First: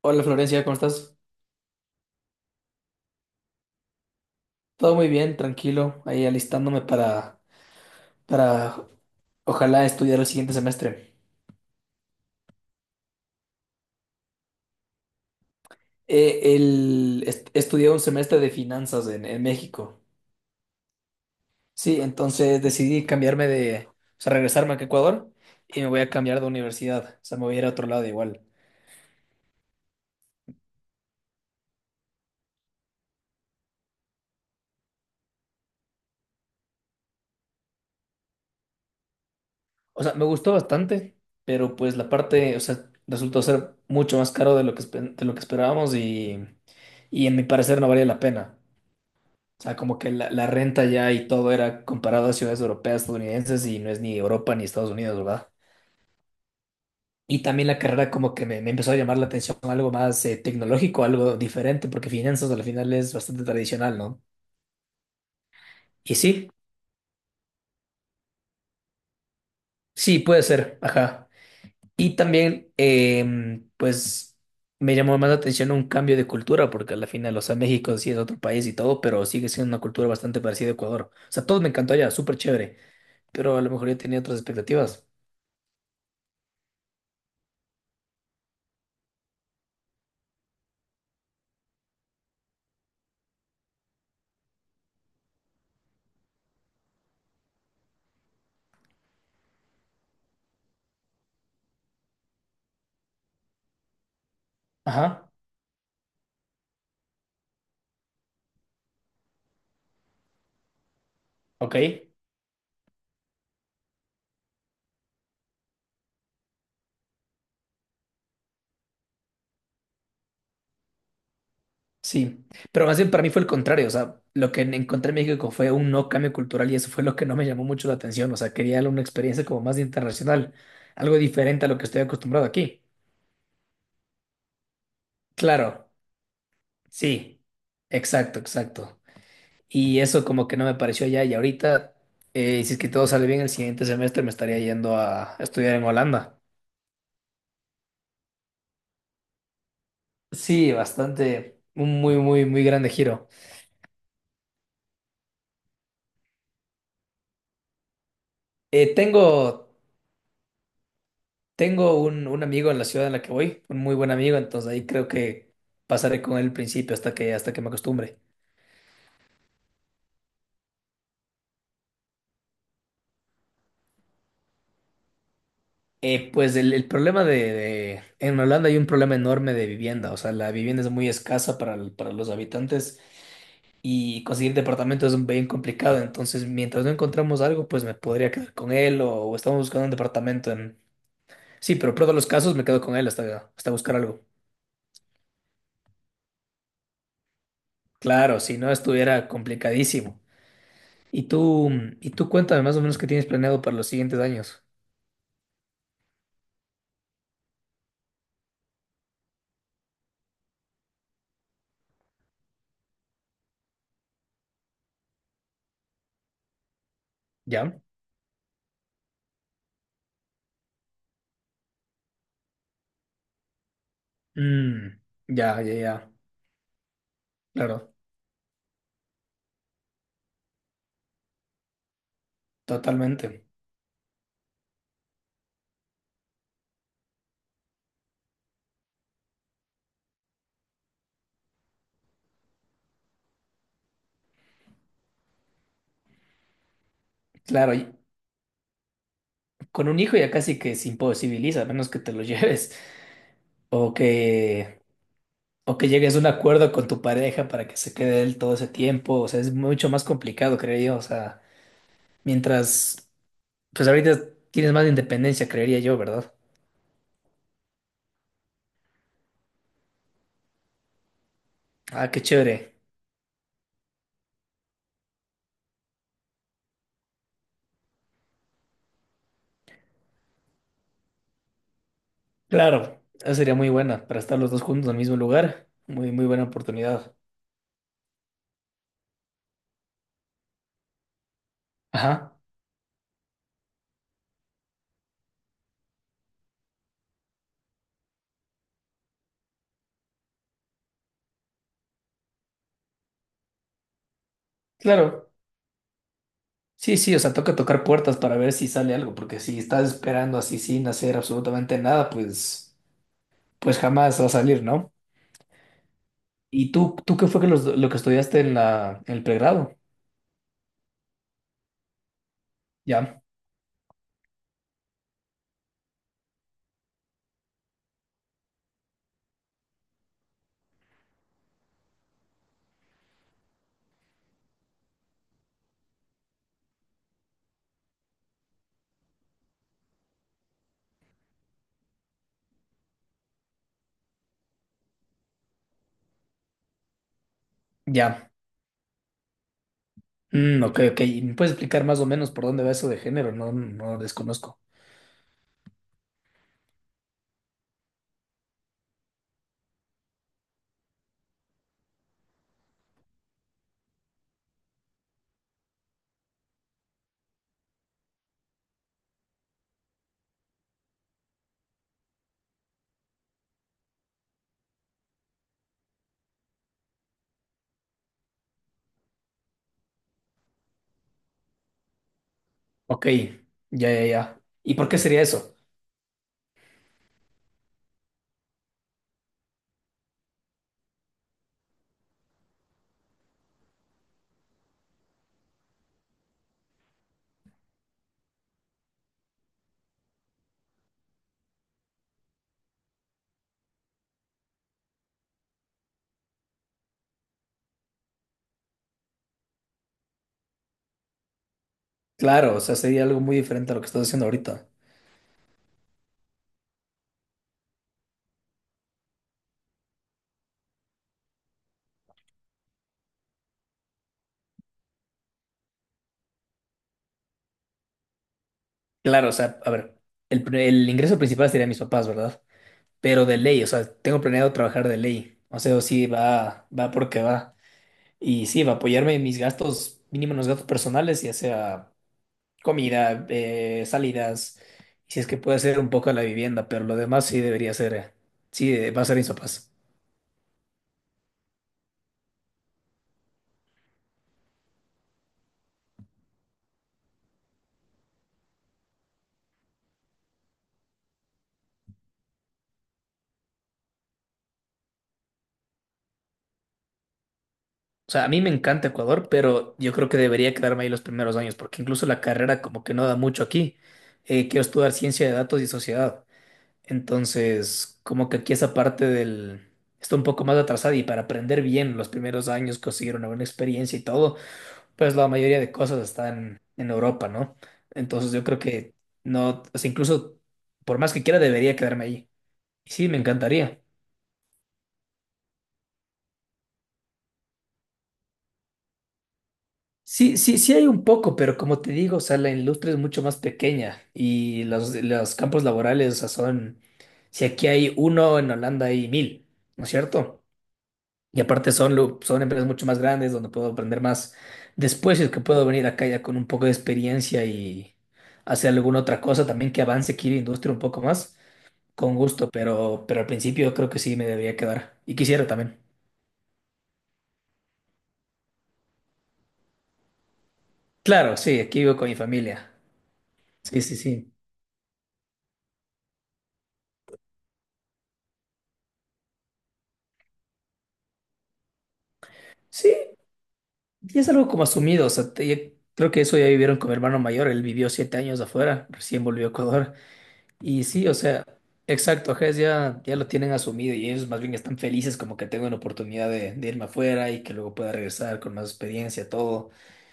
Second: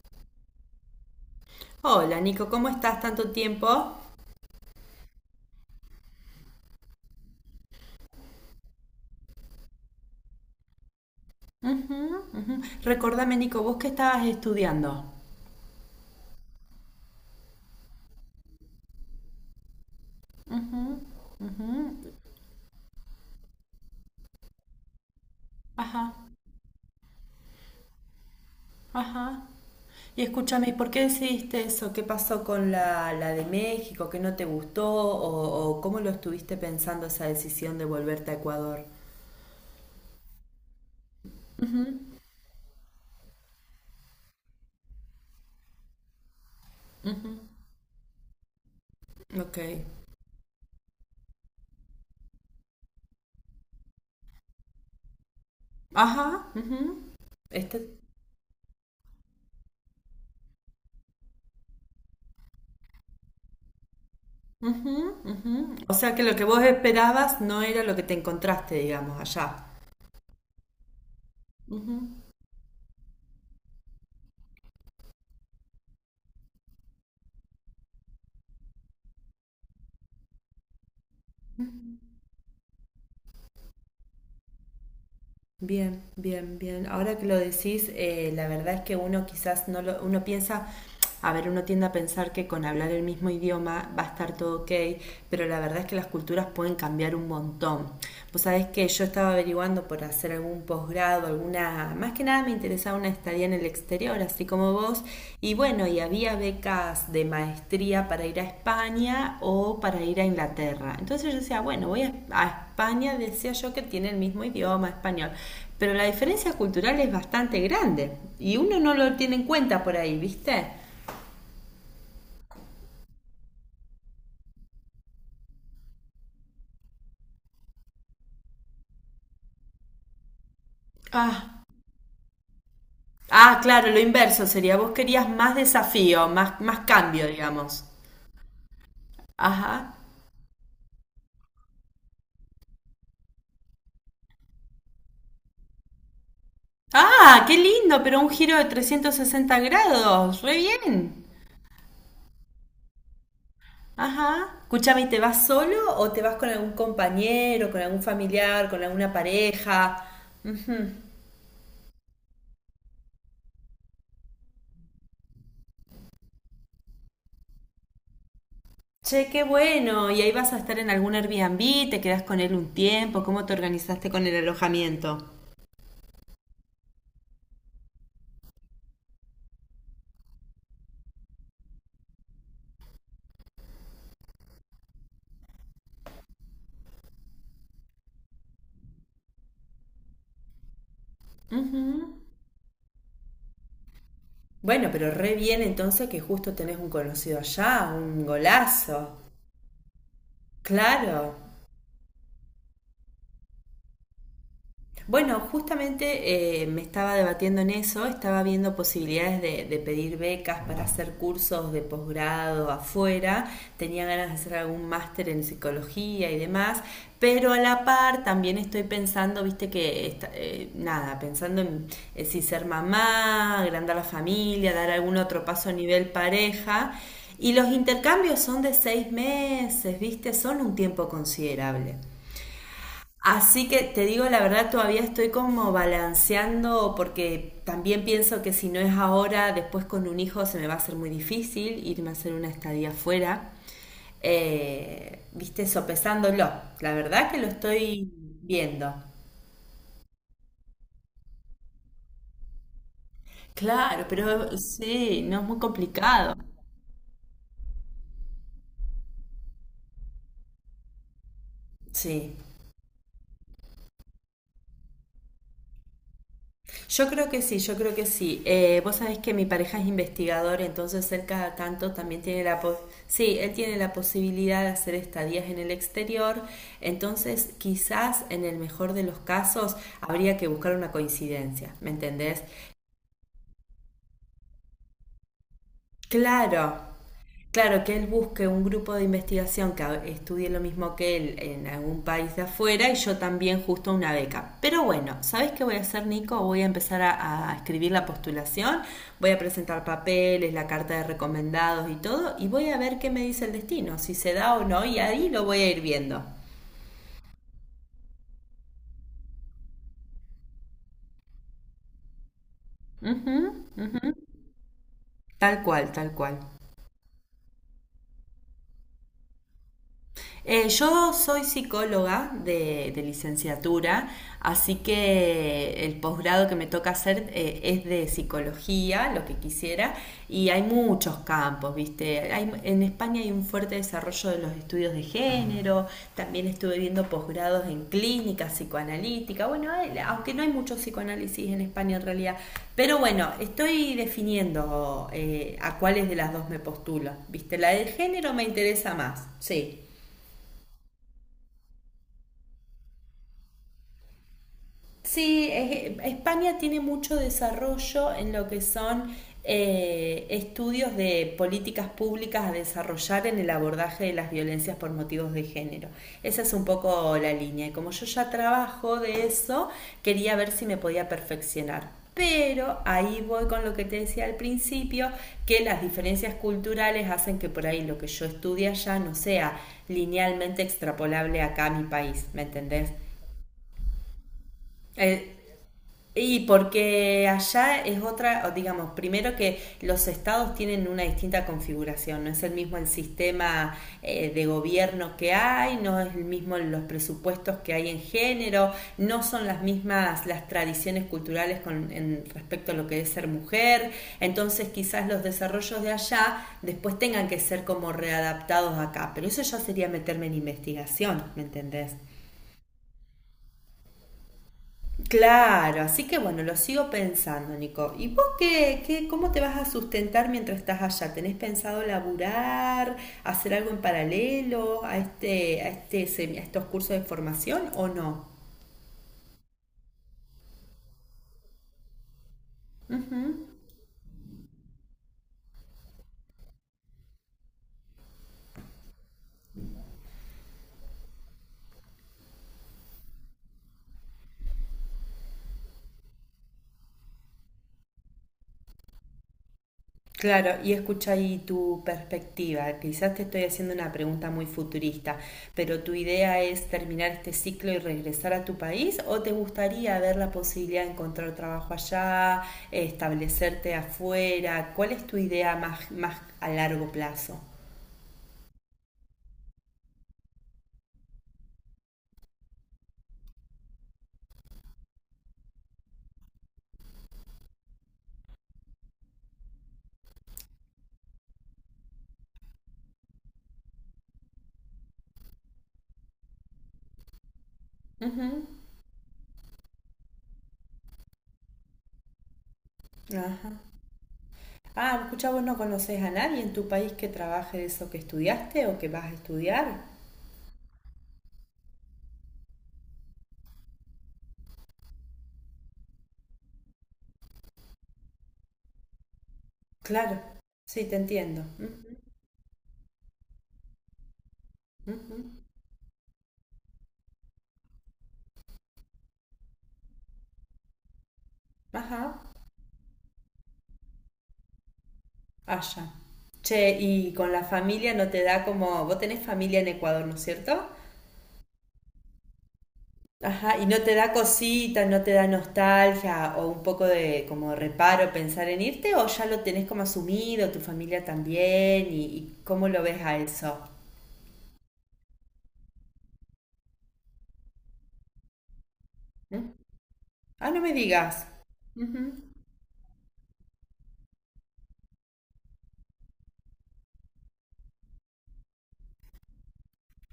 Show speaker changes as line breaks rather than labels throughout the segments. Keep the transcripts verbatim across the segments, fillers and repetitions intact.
Hola Florencia, ¿cómo estás?
Hola Nico, ¿cómo estás? ¿Tanto tiempo?
Todo muy bien, tranquilo, ahí alistándome para, para ojalá estudiar el siguiente semestre.
Ujú, ujú. Recordame Nico, ¿vos qué estabas estudiando?
Eh, el, est- estudié un semestre de finanzas en, en México. Sí, entonces decidí cambiarme de, o sea, regresarme a Ecuador y me voy a
Ajá,
cambiar de universidad, o sea, me voy a ir a otro lado igual.
ajá. Y escúchame, ¿y por qué decidiste eso? ¿Qué pasó con la, la de México? ¿Qué no te gustó? ¿O, o cómo lo estuviste pensando esa decisión de volverte a Ecuador?
O sea, me gustó bastante, pero pues la parte, o sea, resultó ser mucho más caro de lo que, espe- de lo que esperábamos y, y en mi parecer no valía la pena.
Ok.
O sea, como que la, la renta ya y todo era comparado a ciudades europeas, estadounidenses y no es ni Europa ni Estados Unidos, ¿verdad?
Ajá. Ujú.
Y también la
Este,
carrera como que me, me empezó a llamar la atención algo más eh, tecnológico, algo diferente, porque finanzas al final es bastante tradicional, ¿no?
o
Y
sea que lo que
sí,
vos esperabas no era lo que te encontraste, digamos, allá.
sí, puede ser, ajá. Y también, em, pues, me llamó más la atención un cambio de cultura, porque al final, o sea, México sí es otro país y todo, pero sigue siendo una cultura bastante parecida a Ecuador. O sea, todo me encantó allá, súper chévere, pero a lo mejor yo tenía otras expectativas.
Bien, bien, bien. Ahora que lo decís, eh, la verdad es que uno quizás no lo, uno piensa, a ver, uno tiende a pensar que con hablar el mismo idioma va a estar todo ok, pero la verdad es que las culturas pueden cambiar un montón. Vos sabés que yo estaba averiguando por hacer algún posgrado, alguna, más que nada me interesaba una estaría en el exterior, así como vos.
Ajá,
Y bueno, y había becas de maestría para ir a España o para ir a Inglaterra. Entonces yo decía,
ok.
bueno, voy a, a España, decía yo que tiene el mismo idioma español, pero la diferencia cultural es bastante grande y uno no lo tiene en cuenta por ahí, ¿viste?
Sí, pero más bien para mí fue el contrario, o sea, lo que encontré en México fue un no cambio cultural y eso fue lo que no me llamó mucho la atención, o sea, quería una experiencia como más internacional, algo
Ah.
diferente a lo que estoy acostumbrado aquí.
Ah, claro, lo inverso sería, vos querías más
Claro,
desafío, más, más cambio,
sí,
digamos.
exacto, exacto.
Ajá.
Y eso como que no me pareció allá y ahorita, eh, si es que todo sale bien el siguiente semestre me estaría yendo a estudiar en Holanda.
Ah, qué lindo, pero un giro de trescientos sesenta grados, re
Sí,
bien.
bastante, un muy, muy, muy grande giro.
Ajá. Escúchame, ¿y te vas solo o te vas con algún compañero, con algún familiar, con
Eh,
alguna
tengo...
pareja?
Tengo un, un amigo en la ciudad en la que voy, un muy buen amigo, entonces ahí creo que pasaré con él al principio hasta que, hasta que me acostumbre.
Che, qué bueno. ¿Y ahí vas a estar en algún Airbnb? ¿Te quedas con él un tiempo? ¿Cómo te organizaste con el alojamiento?
Eh, pues el, el problema de, de- en Holanda hay un problema enorme de vivienda, o sea, la vivienda es muy escasa para, el- para los habitantes y conseguir departamento es bien complicado, entonces mientras no encontramos algo, pues me podría quedar con él o, o estamos buscando un departamento en... Sí, pero en todos los casos me quedo con él hasta, hasta buscar algo.
Bueno, pero re bien entonces que justo tenés un conocido allá, un
Claro, si no
golazo.
estuviera complicadísimo. Y
Claro.
tú, mm, y tú cuéntame más o menos qué tienes planeado para los siguientes años.
Bueno, justamente eh, me estaba debatiendo en eso, estaba viendo posibilidades de, de pedir becas para hacer cursos de posgrado afuera, tenía ganas de hacer algún máster en psicología y demás, pero a
¿Ya?
la par también estoy pensando, viste que, esta- eh, nada, pensando en eh, si ser mamá, agrandar la familia, dar
Mm,
algún otro
ya,
paso a
ya,
nivel
ya.
pareja, y los
Claro,
intercambios son de seis meses, viste, son un tiempo considerable.
totalmente.
Así que te digo la verdad, todavía estoy como balanceando porque también pienso que si no es ahora, después con un hijo se me va a hacer muy difícil irme a hacer una estadía afuera. Eh, viste, sopesándolo. La verdad que lo
Claro, y
estoy viendo.
con un hijo ya casi que se imposibiliza, a menos que te lo lleves. O
Claro, pero
que,
sí, no es muy
o que llegues a un
complicado.
acuerdo con tu pareja para que se quede él todo ese tiempo. O sea, es mucho más complicado, creería yo. O sea,
Sí.
mientras, pues ahorita tienes más independencia, creería yo, ¿verdad?
Yo creo que sí, yo creo que sí. Eh, vos sabés que mi pareja es investigador, entonces él cada tanto
Ah, qué
también tiene la
chévere.
pos- sí, él tiene la posibilidad de hacer estadías en el exterior, entonces quizás en el mejor de los casos habría que buscar una coincidencia, ¿me entendés?
Claro, esa sería muy buena para estar los dos juntos en el mismo lugar. Muy, muy buena
Claro,
oportunidad.
Claro, que él busque un grupo de investigación que estudie lo mismo que él en algún país
Ajá.
de afuera y yo también justo una beca. Pero bueno, ¿sabes qué voy a hacer, Nico? Voy a empezar a, a escribir la postulación, voy a presentar papeles, la carta de recomendados y todo, y voy a ver qué me dice el destino, si se da o no, y ahí
Claro,
lo voy a ir viendo.
sí, sí, o sea, toca tocar puertas para ver si sale algo, porque si estás esperando así sin hacer absolutamente nada, pues,
Ujú.
pues jamás va a salir, ¿no?
Tal cual, tal cual.
¿Y tú, tú qué fue que los- lo que estudiaste en la, en el pregrado?
Eh, yo soy psicóloga de, de
Ya,
licenciatura, así que el posgrado que me toca hacer eh, es de psicología, lo que quisiera, y hay muchos campos, ¿viste? Hay- en España hay un fuerte desarrollo de los estudios de género, también estuve viendo posgrados en clínica psicoanalítica, bueno, hay- aunque no hay mucho psicoanálisis en España en realidad, pero bueno, estoy definiendo eh, a cuáles de las dos me postulo, ¿viste? La del
ya.
género me interesa más, sí.
Mm, ok, ok. ¿Y ¿Me puedes explicar más o menos por dónde va eso de género? No, no desconozco.
Sí, es- España tiene mucho desarrollo en lo que son eh, estudios de políticas públicas a desarrollar en el abordaje de las violencias por motivos de género. Esa es un poco la línea. Y como yo ya trabajo de eso, quería ver si me podía perfeccionar. Pero ahí voy con lo que te decía al principio, que las diferencias culturales hacen que por ahí lo que yo estudie allá no sea linealmente extrapolable acá a mi país, ¿me entendés?
Ok, ya, ya, ya. ¿Y por qué sería
Eh,
eso?
y porque allá es otra, digamos, primero que los estados tienen una distinta configuración, no es el mismo el sistema eh, de gobierno que hay, no es el mismo los presupuestos que hay en género, no son las mismas las tradiciones culturales con, en, respecto a lo que es ser mujer, entonces quizás los desarrollos de allá después tengan que ser como readaptados acá, pero eso ya sería meterme en investigación, ¿me entendés?
Claro, o sea, sería algo muy diferente a lo que estás haciendo ahorita.
Claro, así que bueno, lo sigo pensando, Nico. ¿Y vos qué, qué, cómo te vas a sustentar mientras estás allá? ¿Tenés pensado laburar, hacer algo en paralelo a este, a este, semi- a estos cursos de formación o no?
Claro, o sea, a ver, el, pre- el ingreso principal sería mis papás, ¿verdad? Pero de ley, o sea, tengo planeado trabajar de ley. O sea, sí, va, va porque va. Y sí, va a apoyarme en mis gastos, mínimo en los gastos personales, ya sea comida, eh, salidas, y si es que puede ser un poco la vivienda, pero lo demás sí debería ser, eh, sí, eh, va a ser mis papás.
Claro, y escucha ahí tu perspectiva. Quizás te estoy haciendo una pregunta muy futurista, pero ¿tu idea es terminar este ciclo y regresar a tu país o te gustaría ver la posibilidad de encontrar trabajo allá, establecerte afuera? ¿Cuál es tu idea más, más a largo plazo?
O sea, a mí me encanta Ecuador, pero yo creo que debería quedarme ahí los primeros años, porque incluso la carrera como que no da mucho aquí. Eh, quiero estudiar ciencia de datos y sociedad. Entonces, como que aquí esa parte del... Está un poco más atrasada y para aprender bien los primeros años, conseguir una buena experiencia y todo, pues la mayoría de cosas están en Europa, ¿no?
Ujú.
Entonces yo creo que no, o sea, incluso por más que quiera debería quedarme ahí. Y sí, me
Ajá.
encantaría.
Ah, escucha, vos no conoces a nadie en tu país que trabaje de eso que estudiaste o que vas a estudiar.
Sí, sí, sí hay un poco, pero como te digo, o sea, la industria es mucho más pequeña y los, los campos laborales, o sea, son, si aquí hay uno, en Holanda hay mil, ¿no es
Claro,
cierto?
sí, te
Y
entiendo.
aparte son,
Ujú,
lu- son empresas mucho más grandes donde puedo aprender más después, y es que
ujú.
puedo venir acá ya con un poco de experiencia y hacer alguna otra cosa también que avance aquí la industria un poco más, con
Ajá.
gusto, pero, pero, al principio creo que sí me debería quedar. Y quisiera también.
Allá. Che, y con la familia no te da como, vos tenés familia en Ecuador, ¿no es cierto?
Claro, sí, aquí vivo con mi familia.
Ajá, y no
Sí,
te
sí,
da
sí.
cosita, no te da nostalgia o un poco de como reparo pensar en irte o ya lo tenés como asumido, tu familia también y, y cómo lo
Sí,
ves a eso.
y es algo como asumido, o sea, te- ya- creo que eso ya vivieron con mi hermano mayor, él vivió siete años afuera, recién volvió a
¿Mm?
Ecuador.
Ah, no me
Y sí, o
digas.
sea, exacto, ajá, es ya, ya lo tienen asumido y ellos más bien están felices como que tengo una oportunidad de, de irme afuera y que luego pueda regresar con más experiencia, todo.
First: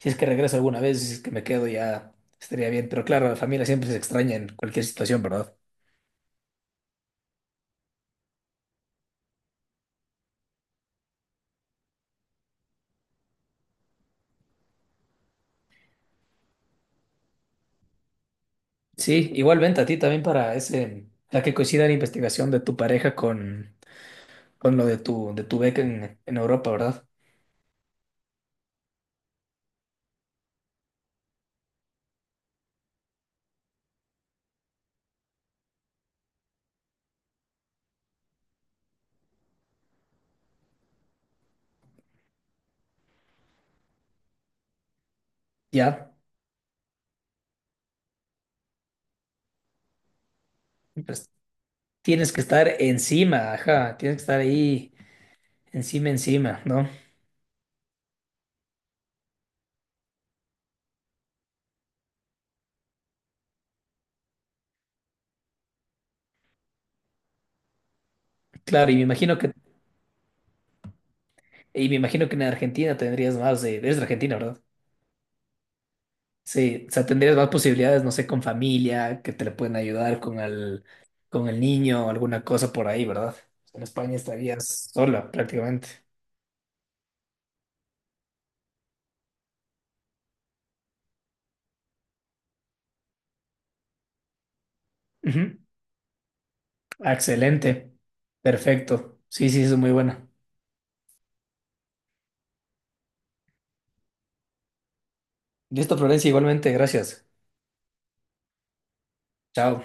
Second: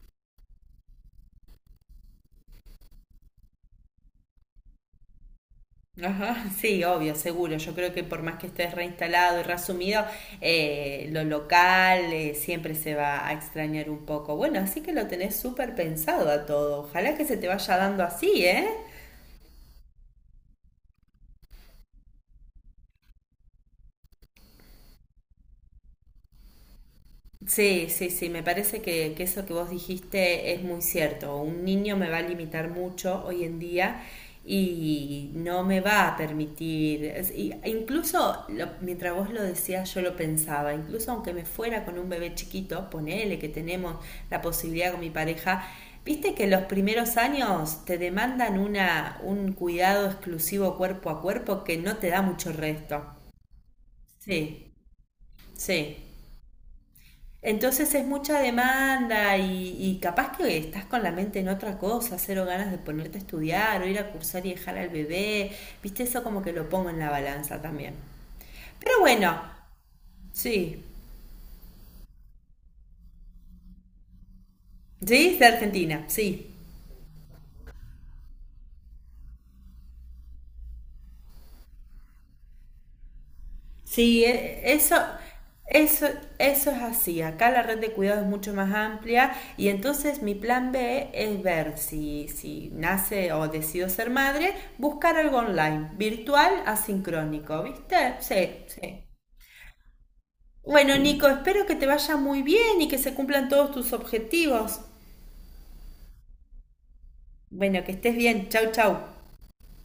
Si es que regreso alguna vez, si es que me quedo ya estaría bien, pero claro, la familia siempre se extraña en cualquier situación, ¿verdad?
Ajá, sí, obvio, seguro. Yo creo que por más que estés reinstalado y reasumido, eh, lo local eh, siempre se va a extrañar un poco. Bueno, así que lo tenés súper pensado a todo. Ojalá que se te vaya dando así, ¿eh?
Sí, igualmente a ti también para ese, la que coincida la investigación de tu pareja con, con lo de tu, de tu beca en, en Europa, ¿verdad?
Sí, sí, sí, me parece que, que eso que vos dijiste es muy cierto. Un niño me va a limitar mucho hoy en día y no me va a permitir, es- y- incluso lo- mientras vos lo decías yo lo pensaba, incluso aunque me fuera con un bebé chiquito, ponele que tenemos la posibilidad con mi pareja,
Ya,
viste que los primeros años te demandan una, un cuidado exclusivo cuerpo a
pues
cuerpo que no te da
tienes que
mucho
estar
resto.
encima, ajá, tienes que estar
Sí,
ahí
sí.
encima, encima, ¿no?
Entonces es mucha demanda y, y capaz que estás con la mente en otra cosa, cero ganas de ponerte a estudiar o ir a cursar y dejar al bebé. Viste, eso como que lo pongo en la balanza también.
Claro, y
Pero
me imagino
bueno,
que,
sí,
y me imagino que en Argentina tendrías más de, eres de Argentina, ¿verdad?
sí, de Argentina, sí.
Sí, o sea, tendrías más posibilidades, no sé, con familia, que te le pueden ayudar con el, con el, niño, alguna cosa por ahí, ¿verdad? En España
Sí, e-
estarías
eso,
sola prácticamente.
eso, eso es así. Acá la red de cuidado es mucho más amplia y entonces mi plan B es ver si, si, nace o decido ser madre, buscar algo
Ujú.
online, virtual,
Ah,
asincrónico,
excelente.
¿viste? Sí, sí.
Perfecto. Sí, sí, eso es muy bueno.
Bueno, Nico, espero que te vaya muy bien y que se cumplan todos tus objetivos.
Listo, Florencia, igualmente, gracias.
Bueno, que estés bien. Chau, chau.
Chao.